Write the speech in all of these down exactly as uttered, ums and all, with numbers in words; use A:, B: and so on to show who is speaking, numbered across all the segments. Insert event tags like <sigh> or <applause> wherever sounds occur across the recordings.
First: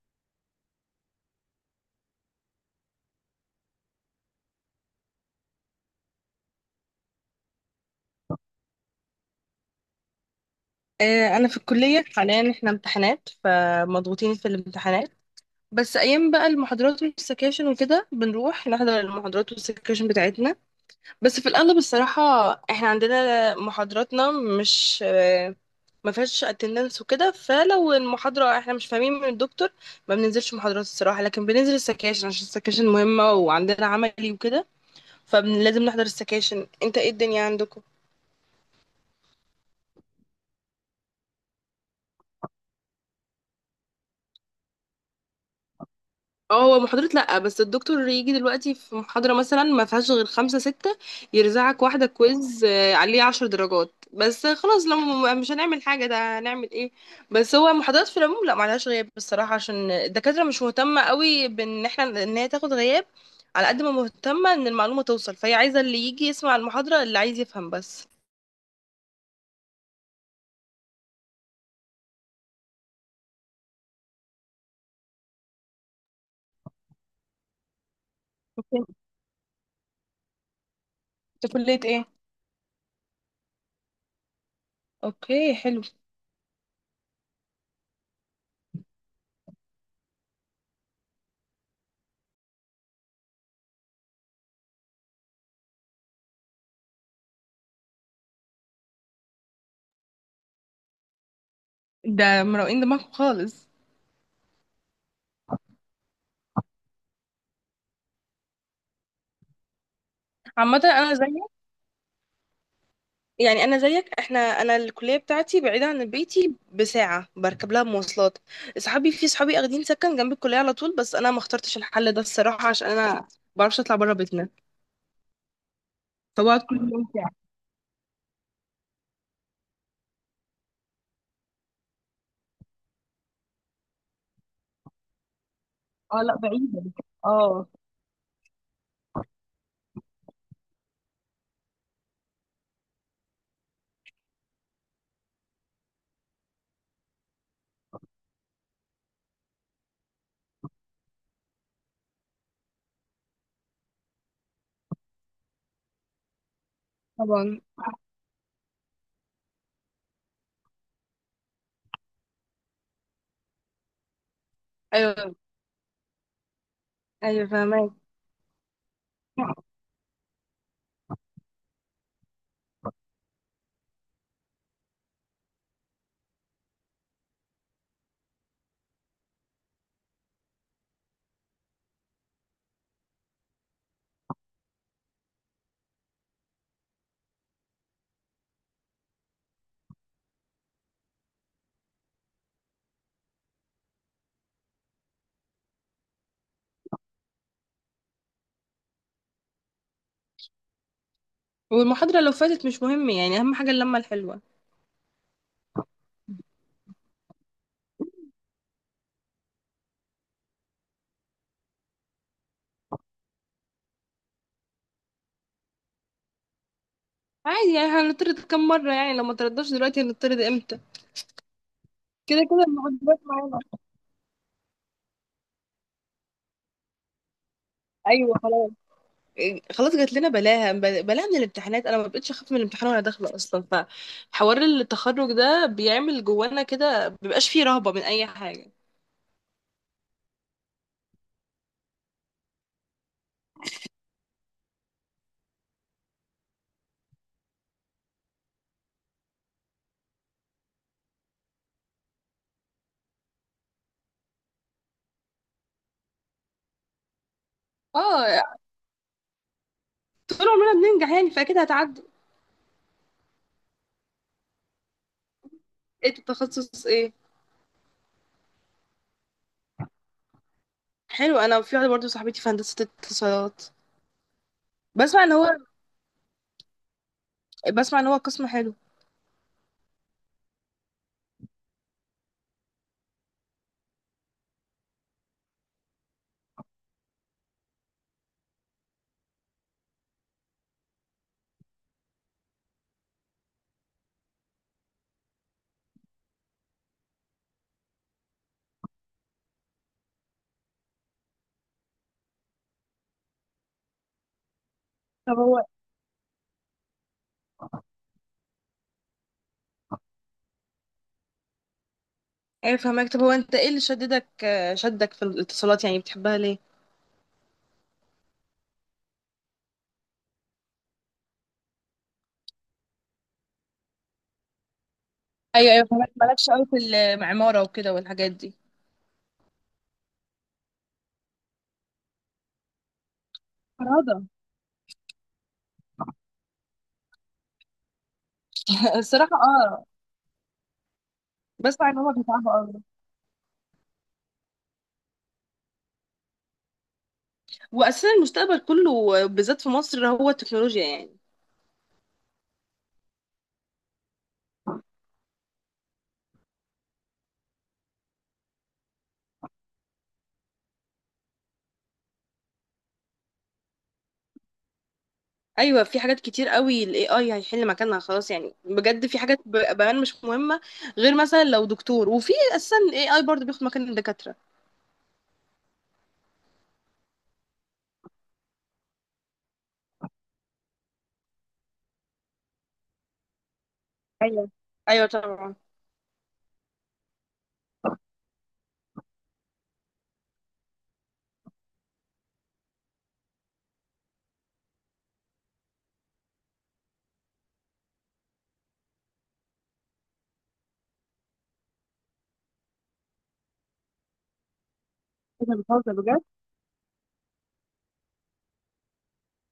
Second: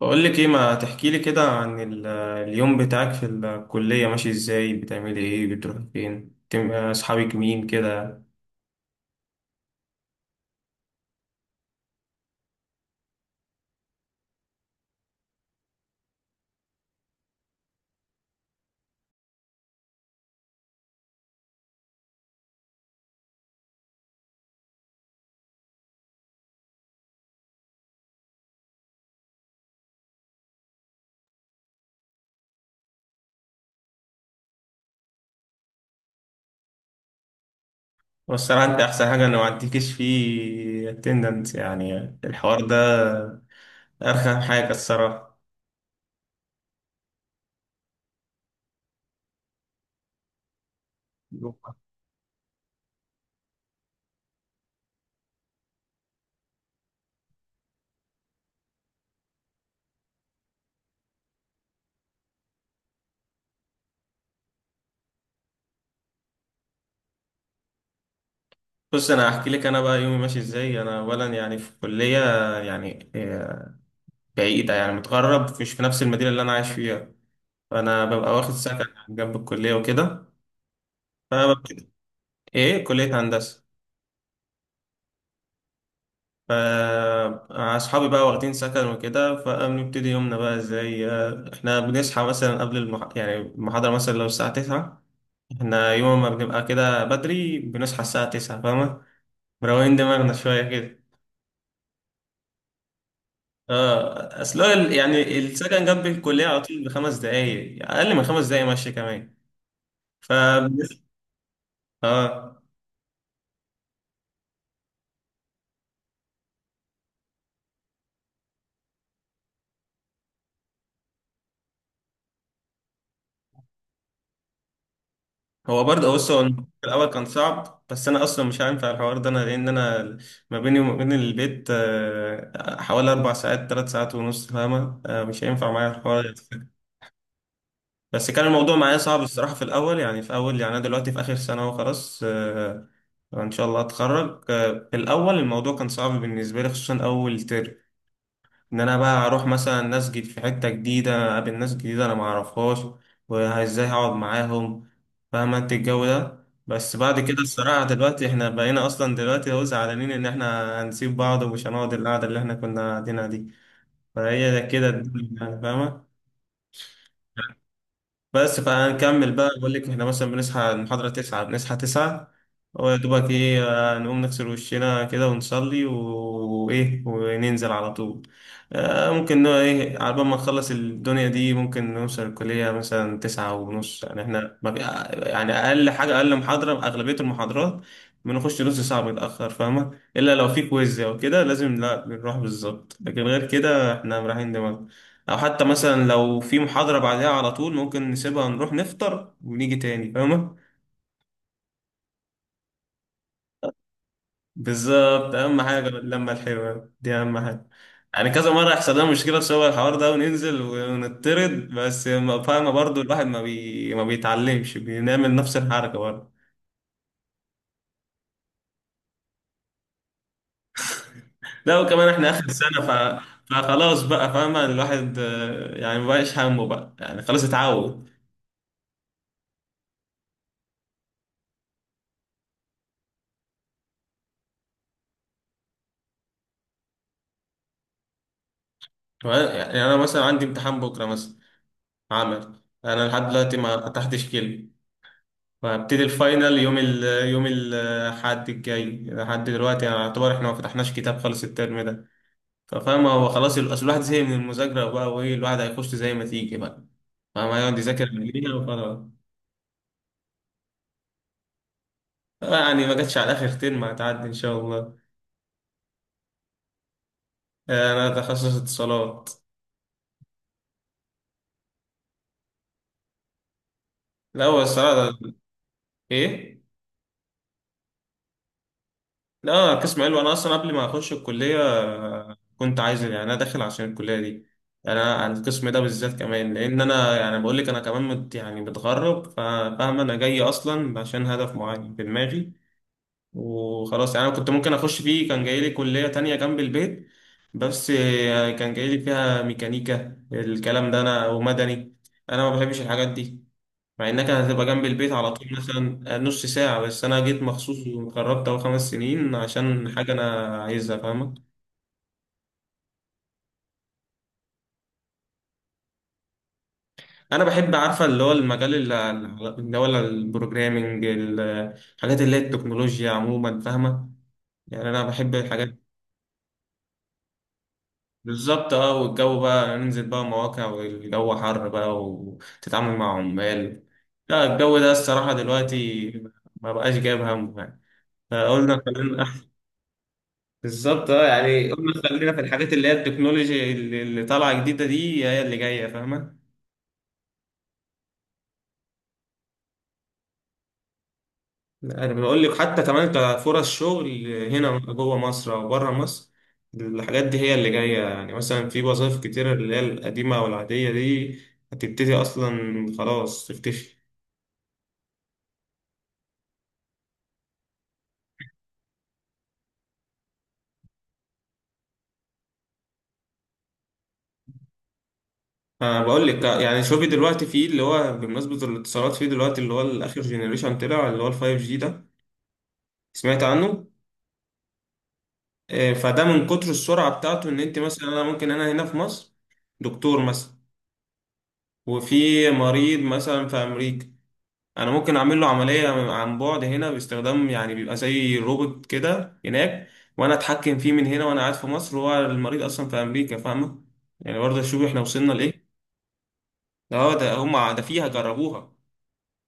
A: بقول لك ايه، ما تحكي لي كده عن ال- اليوم بتاعك في الكلية، ماشي ازاي، بتعملي ايه، بتروحي فين، تم- اصحابك مين كده.
B: آه، انا في الكليه حاليا، احنا امتحانات فمضغوطين في الامتحانات. بس ايام بقى المحاضرات والسكاشن وكده بنروح نحضر المحاضرات والسكاشن بتاعتنا، بس في الاغلب الصراحه. احنا عندنا محاضراتنا مش آه، ما فيهاش اتندنس وكده، فلو المحاضره احنا مش فاهمين من الدكتور ما بننزلش محاضرات الصراحه، لكن بننزل السكاشن عشان السكاشن مهمه وعندنا عملي وكده، فلازم نحضر السكاشن. انت ايه الدنيا عندكم؟
A: والصراحة انت احسن حاجة انه ما عندكيش فيه اتندنس، يعني الحوار ده ارخم حاجة الصراحة.
B: اه، هو محاضرة لأ، بس الدكتور يجي دلوقتي في محاضرة مثلا ما فيهاش غير خمسة ستة، يرزعك واحدة كويز آه، عليه عشر درجات بس. آه، خلاص لو م- مش هنعمل حاجة ده، هنعمل ايه؟ بس هو محاضرات في العموم لأ، معلهاش غياب بصراحة، عشان الدكاترة مش مهتمة قوي بان احنا ان هي تاخد غياب، على قد ما مهتمة ان المعلومة توصل، فهي عايزة اللي يجي يسمع المحاضرة اللي عايز يفهم بس.
A: بص، انا هحكي لك انا بقى يومي ماشي ازاي. انا اولا يعني في كلية يعني آه، بعيدة، يعني متغرب، مش في نفس المدينة اللي انا عايش فيها. فانا ببقى واخد
B: اوكي.
A: سكن جنب الكلية وكده.
B: انت كلية
A: فببتدي،
B: ايه؟
A: ايه، كلية هندسة.
B: اوكي، حلو.
A: فأصحابي بقى واخدين سكن وكده، فبنبتدي يومنا بقى ازاي. آه، احنا بنصحى مثلا قبل المح... يعني المحاضرة مثلا لو الساعة تسعة، احنا يوم ما بنبقى كده بدري بنصحى الساعة تسعة، فاهمة، مروقين دماغنا شوية كده.
B: ده مروقين دماغكم خالص.
A: اه، اصل هو ال- يعني السكن جنب الكلية على طول بخمس دقايق، أقل من خمس دقايق مشي كمان. ف
B: عامة انا زي،
A: اه
B: يعني انا زيك. احنا انا الكليه بتاعتي بعيده عن بيتي بساعه، بركب لها مواصلات. اصحابي، في صحابي اخدين سكن جنب الكليه على طول، بس انا ما اخترتش الحل ده الصراحه، عشان انا ما بعرفش اطلع بره بيتنا،
A: هو برضه، بص، هو
B: فبقعد
A: الموضوع
B: كل
A: في
B: يوم
A: الأول كان
B: ساعه.
A: صعب، بس أنا أصلا مش هينفع الحوار ده أنا، لأن أنا ما بيني وما بين البيت آه، حوالي أربع ساعات، تلات ساعات ونص، فاهمة، آه، مش هينفع معايا
B: اه، لا
A: الحوار ده.
B: بعيده. اه.
A: بس كان الموضوع معايا صعب الصراحة في الأول، يعني في أول، يعني أنا دلوقتي في آخر سنة وخلاص آه، إن شاء الله أتخرج. آه، في الأول الموضوع كان صعب بالنسبة لي، خصوصا أول ترم، ان انا بقى اروح مثلا اسجد في حته جديده، اقابل ناس جديده انا ما اعرفهاش، وازاي هقعد معاهم، فاهم انت الجو ده. بس بعد كده
B: طبعا.
A: الصراحه دلوقتي احنا بقينا اصلا دلوقتي هو زعلانين ان احنا هنسيب بعض ومش هنقعد القعده اللي احنا كنا قاعدينها دي. فهي ده كده الدنيا
B: ايوه.
A: يعني، فاهمه.
B: ايوه، فاهمك.
A: بس فهنكمل بقى، بقول لك احنا مثلا بنصحى المحاضرة تسعة، بنصحى تسعة ويا دوبك ايه، آه، نقوم نغسل وشنا كده ونصلي و- وايه وننزل على طول. آه، ممكن نوع ايه على بال ما نخلص الدنيا دي، ممكن نوصل الكلية مثلا تسعة ونص، يعني احنا ما في- آه، يعني أقل حاجة، أقل محاضرة، أغلبية المحاضرات بنخش نص ساعة بنتأخر، فاهمة، إلا لو في كويز أو كده لازم، لا بنروح بالظبط، لكن غير كده احنا رايحين دماغنا. او حتى مثلا لو في محاضرة بعدها على طول ممكن نسيبها، نروح نفطر ونيجي تاني، فاهمة.
B: والمحاضره لو فاتت مش مهم، يعني اهم حاجه اللمه الحلوه.
A: بالظبط، اهم حاجة اللمة الحلوة دي اهم حاجة. يعني كذا مرة يحصل لنا مشكلة بسبب الحوار ده وننزل ونطرد، بس ما- فاهمة، برضو الواحد ما بي... ما بيتعلمش، بنعمل نفس الحركة برضه.
B: عادي يعني، هنطرد كم مره؟ يعني لو ما تردش دلوقتي هنطرد امتى؟
A: لا، وكمان احنا
B: كده
A: اخر
B: كده
A: سنة
B: المحاضرات
A: ف...
B: معانا.
A: فخلاص بقى، فاهمة، الواحد آه، يعني مبقاش همه بقى، يعني خلاص اتعود.
B: ايوه، خلاص. خلاص، جات لنا بلاها بلاها من الامتحانات، انا ما بقتش اخاف من الامتحان وانا داخله اصلا، فحوار التخرج ده بيعمل جوانا كده مبيبقاش فيه رهبه من اي حاجه.
A: يعني انا مثلا عندي امتحان بكرة مثلا، عمل انا لحد دلوقتي ما فتحتش كلمة، وهبتدي الفاينل يوم ال يوم الحد الجاي، لحد دلوقتي يعني يعتبر احنا ما فتحناش كتاب خالص الترم ده. ففاهم، هو خلاص ال- اصل الواحد زهق من المذاكرة بقى، وايه، الواحد هيخش زي ما تيجي بقى، فاهم، هيقعد يذاكر من
B: اه،
A: هنا وخلاص.
B: طول عمرنا بننجح يعني، فاكيد هتعدي.
A: آه، يعني ما جاتش على اخر ترم، هتعدي ان شاء الله.
B: ايه التخصص، ايه؟
A: آه، انا تخصص اتصالات.
B: حلو، انا في واحده برضه صاحبتي في هندسه اتصالات.
A: لا، هو الصراحة
B: بسمع ان
A: ده-
B: هو
A: ايه،
B: بسمع ان هو قسم حلو.
A: لا قسم علوي. انا اصلا قبل ما اخش الكليه آه، كنت عايز، يعني انا داخل عشان الكليه دي، يعني انا عن القسم ده بالذات كمان، لان انا يعني بقول لك انا كمان مت، يعني متغرب، فاهم، انا جاي اصلا عشان هدف معين في دماغي وخلاص. يعني انا كنت ممكن اخش فيه كان جاي لي كليه تانية جنب البيت، بس آه، كان جاي لي فيها ميكانيكا، الكلام ده، انا ومدني، انا ما بحبش الحاجات دي. مع انك هتبقى جنب البيت على
B: طب
A: طول
B: هو،
A: مثلا نص ساعة، بس انا جيت مخصوص وجربت اهو خمس سنين عشان حاجة انا عايزها، فاهمة.
B: ايه فهمك؟ طب هو، انت ايه اللي شددك شدك في الاتصالات، يعني بتحبها ليه؟
A: انا بحب، عارفة، اللي هو المجال اللي اللي هو البروجرامينج، الحاجات اللي هي التكنولوجيا عموما، فاهمة، يعني انا بحب
B: ايوه،
A: الحاجات.
B: ايوه، فهمك. مالكش قوي في المعمارة وكده والحاجات دي؟
A: بالظبط، اه، والجو بقى ننزل بقى مواقع، والجو حر بقى، وتتعامل مع عمال،
B: فرادة.
A: لا الجو ده الصراحة دلوقتي ما بقاش جايب همه يعني، فقلنا
B: <laughs> الصراحة
A: خلينا <laughs>
B: اه.
A: بالظبط، اه،
B: بس
A: يعني
B: عايزة
A: قلنا
B: اقول لك
A: خلينا في
B: صعبة قوي،
A: الحاجات اللي هي التكنولوجي اللي اللي طالعه جديده دي هي اللي جايه، فاهمه.
B: واساسا المستقبل كله بالذات في مصر هو التكنولوجيا يعني.
A: انا بقول لك حتى كمان كفرص شغل هنا جوه مصر او بره مصر، الحاجات دي هي اللي جايه، يعني مثلا في وظائف كتير اللي هي القديمه او العاديه دي هتبتدي اصلا خلاص تختفي.
B: ايوه، في حاجات كتير قوي الاي اي هيحل مكانها خلاص، يعني بجد في حاجات ب- بقى مش مهمه، غير مثلا لو دكتور، وفي اساسا الاي اي برضه بياخد مكان الدكاتره.
A: أنا بقول لك آه، يعني شوفي دلوقتي، في اللي هو بمناسبة الاتصالات، في دلوقتي اللي هو الآخر جينيريشن طلع اللي هو الفايف جي ده، سمعت عنه؟
B: ايوه، ايوه، طبعا.
A: إيه، فده من كتر السرعة بتاعته ان انت مثلا، انا ممكن انا هنا في مصر دكتور مثلا، وفي مريض مثلا في امريكا، انا ممكن اعمل له عملية عن بعد هنا باستخدام، يعني بيبقى زي روبوت كده هناك وانا اتحكم فيه من هنا وانا قاعد في مصر، وهو المريض اصلا في امريكا، فاهمة. يعني برضه شوف احنا وصلنا
B: انت
A: لايه.
B: بتهزر بجد.
A: ده هو ده هم ده فيها جربوها،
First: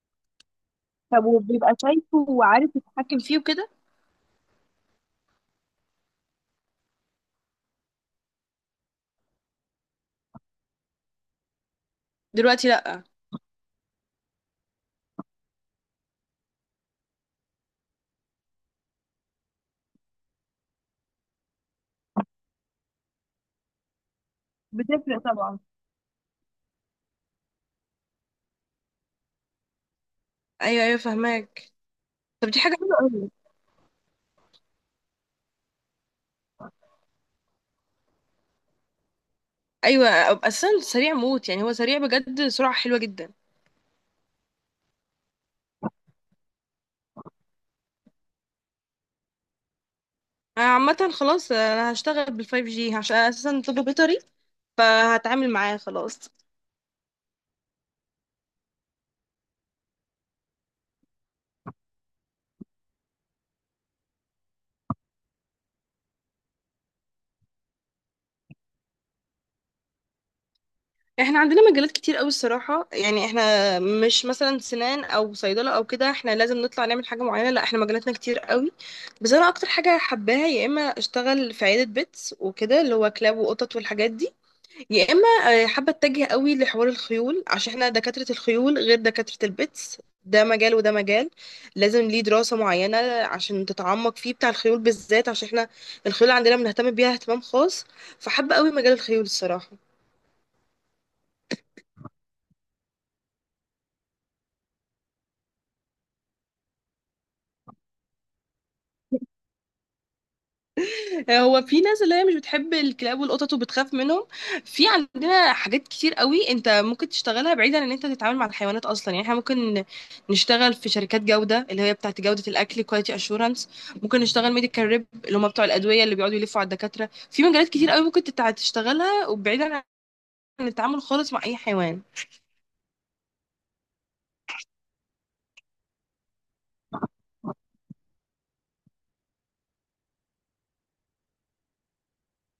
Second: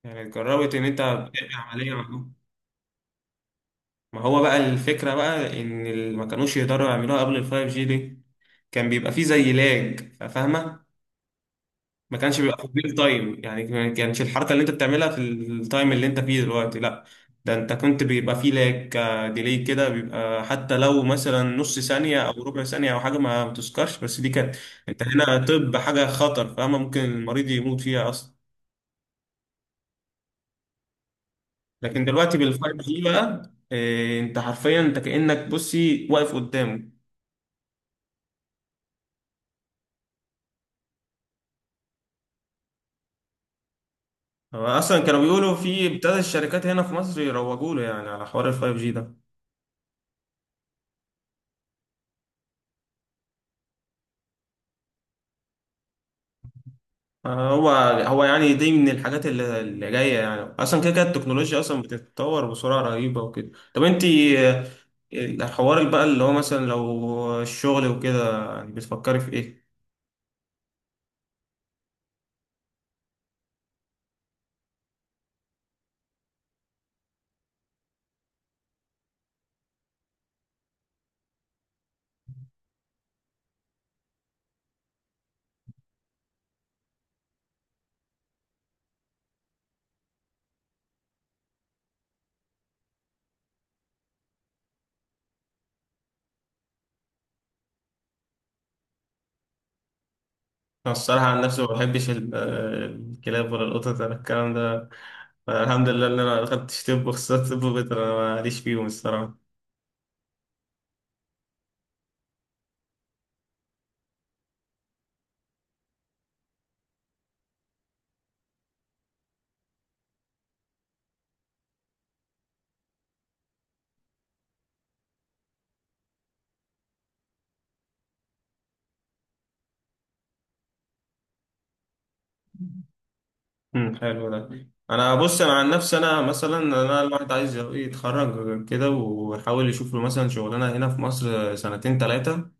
A: يعني جربت ان انت
B: طب
A: بتعمل
B: وبيبقى
A: عملية
B: شايفه
A: معاهم.
B: وعارف يتحكم فيه وكده؟
A: ما هو بقى الفكرة بقى إن ال- ما كانوش يقدروا يعملوها قبل الفايف جي دي، كان بيبقى فيه زي لاج، فاهمة، ما كانش
B: دلوقتي
A: بيبقى في ريل
B: لا.
A: تايم، يعني ما كانش الحركة اللي أنت بتعملها في التايم اللي أنت فيه دلوقتي، لا، ده أنت كنت بيبقى فيه لاج، ديلي كده بيبقى، حتى لو مثلا نص ثانية أو ربع ثانية أو حاجة ما بتذكرش، بس دي كانت أنت
B: بتفرق
A: هنا،
B: طبعا.
A: طب حاجة خطر، فاهمة، ممكن المريض يموت فيها أصلا.
B: ايوه، ايوه، فهماك.
A: لكن دلوقتي
B: طب دي حاجه
A: بالفايف
B: حلوه
A: جي
B: قوي.
A: بقى إيه، أنت حرفيا أنت كأنك بصي واقف قدامه.
B: ايوه. اساسا سريع موت، يعني هو سريع بجد، سرعه حلوه جدا.
A: هو اصلا كانوا بيقولوا في ابتدى الشركات هنا في مصر يروجوا له، يعني على حوار الفايف جي ده.
B: انا عامه خلاص، آه، انا هشتغل بالفايف جي عشان أنا اساسا طب بيطري، فهتعامل معاه خلاص.
A: آه، هو هو يعني دي من الحاجات اللي, اللي جايه، يعني اصلا كده كده التكنولوجيا اصلا بتتطور بسرعه رهيبه وكده. طب انت آه، الحوار بقى اللي هو مثلا لو الشغل وكده، يعني بتفكري في ايه؟
B: احنا عندنا مجالات كتير قوي الصراحه، يعني احنا مش مثلا سنان او صيدله او كده احنا لازم نطلع نعمل حاجه معينه، لا احنا مجالاتنا كتير قوي. بس انا اكتر حاجه حباها يا اما اشتغل في عياده بيتس وكده اللي هو كلاب وقطط والحاجات دي، يا اما آه، حابه اتجه قوي لحوار الخيول، عشان احنا دكاتره الخيول غير دكاتره البيتس، ده مجال وده مجال، لازم ليه دراسه معينه عشان تتعمق فيه، بتاع الخيول بالذات، عشان احنا الخيول عندنا بنهتم بيها اهتمام خاص، فحابه قوي مجال الخيول الصراحه.
A: انا الصراحه عن نفسي ما بحبش ال- آه، الكلاب ولا القطط ولا الكلام ده، الحمد لله ان انا دخلت طب، وخصوصا طب بيطري، انا ماليش فيهم الصراحه.
B: هو في ناس اللي هي مش بتحب الكلاب والقطط وبتخاف منهم، في عندنا حاجات كتير قوي انت ممكن تشتغلها بعيدا عن ان انت تتعامل مع الحيوانات اصلا، يعني احنا ممكن نشتغل في شركات جودة اللي هي بتاعت جودة الاكل، كواليتي اشورنس، ممكن نشتغل ميديكال ريب اللي هم بتوع الادوية اللي بيقعدوا يلفوا على الدكاترة، في مجالات كتير قوي ممكن تتع- تشتغلها، وبعيدا عن التعامل خالص مع اي حيوان.
A: امم، حلو ده. انا بص، انا عن نفسي، انا مثلا انا الواحد عايز يتخرج كده ويحاول يشوف له مثلا شغلانه هنا في مصر سنتين ثلاثه،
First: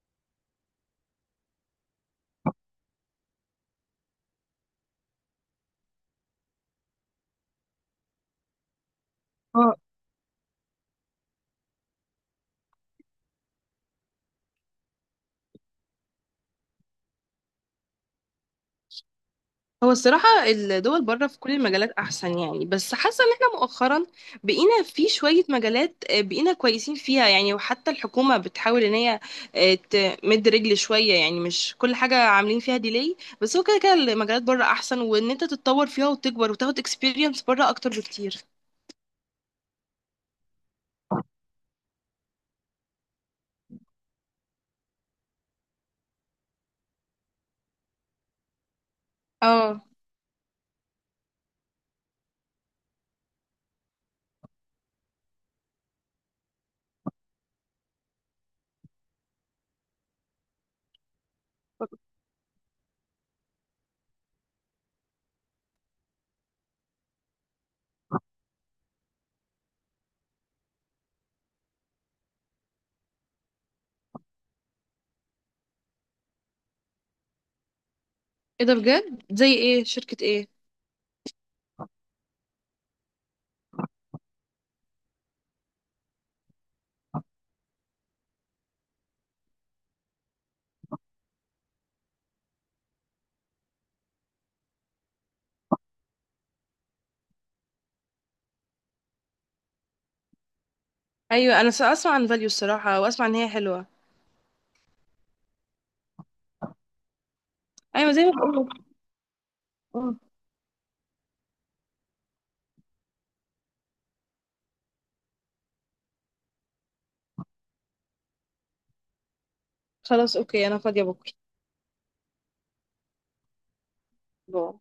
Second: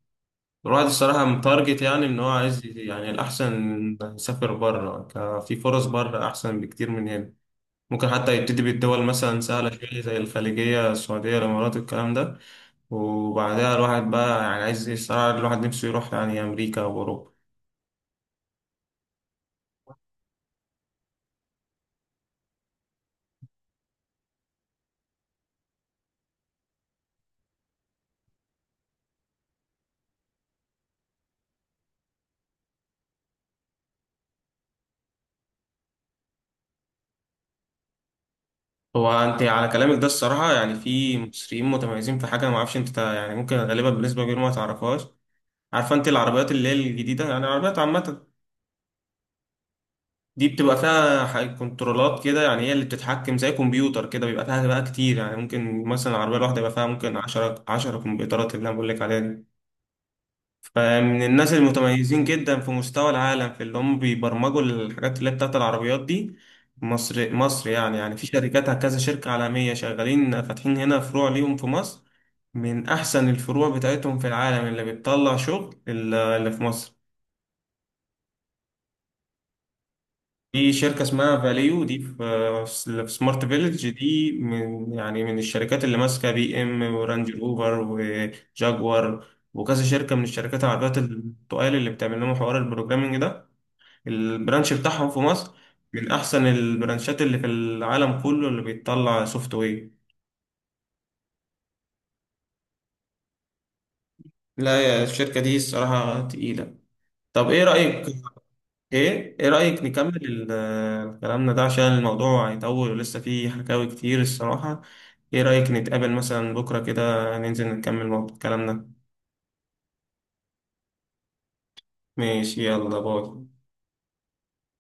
A: الواحد الصراحه متارجت، يعني ان هو عايز ي- يعني الاحسن يسافر بره، ك- في فرص بره احسن بكتير من هنا، ممكن حتى يبتدي بالدول مثلا سهله شويه زي الخليجيه، السعوديه، الامارات، الكلام ده، وبعدها الواحد بقى يعني عايز الصراحه الواحد نفسه يروح يعني امريكا واوروبا.
B: هو الصراحة الدول بره في كل المجالات أحسن يعني، بس حاسة إن احنا مؤخرا بقينا في شوية مجالات آه، بقينا كويسين فيها يعني، وحتى الحكومة بتحاول إن هي آه، تمد رجل شوية، يعني مش كل حاجة عاملين فيها ديلي. بس هو كده كده المجالات بره أحسن، وإن أنت تتطور فيها وتكبر وتاخد اكسبيرينس بره أكتر بكتير.
A: هو انت على كلامك ده الصراحه، يعني في مصريين متميزين في حاجه انا ما اعرفش انت تع- يعني ممكن غالبا بالنسبه كبيره ما تعرفهاش. عارفه انت العربيات اللي هي الجديده، يعني العربيات عامه
B: اه.
A: دي بتبقى فيها ح- كنترولات كده، يعني هي اللي بتتحكم زي كمبيوتر كده، بيبقى فيها بقى كتير، يعني ممكن مثلا العربيه الواحده يبقى فيها ممكن 10 10 كمبيوترات، اللي انا بقول لك عليها دي من الناس المتميزين جدا في مستوى العالم، في اللي هم بيبرمجوا الحاجات اللي هي بتاعت العربيات دي. مصر مصر يعني يعني في شركات كذا شركة عالمية شغالين فاتحين هنا فروع ليهم في مصر، من أحسن الفروع بتاعتهم في العالم اللي بتطلع شغل اللي اللي في مصر.
B: ايه ده بجد؟ زي ايه؟ شركة ايه؟
A: في شركة اسمها فاليو دي في في سمارت فيلج، دي من يعني من الشركات اللي ماسكة بي ام ورانج روفر وجاكوار وكذا شركة من الشركات العربيات التقال، اللي بتعمل لهم حوار البروجرامينج ده، البرانش بتاعهم في مصر من أحسن البرانشات اللي في العالم كله اللي بيطلع سوفت وير.
B: ايوه انا س- اسمع عن فاليو الصراحة، واسمع ان هي حلوة.
A: لا يا، الشركة دي الصراحة تقيلة. طب إيه رأيك؟
B: ايوه زي ما بقول.
A: إيه إيه رأيك نكمل ال- آه، كلامنا ده، عشان الموضوع هيطول ولسه فيه حكاوي كتير الصراحة. إيه رأيك نتقابل مثلا بكرة كده، ننزل نكمل موضوع- كلامنا.
B: خلاص، اوكي، انا فاضية بكرة.
A: ماشي، يلا باي.
B: باي.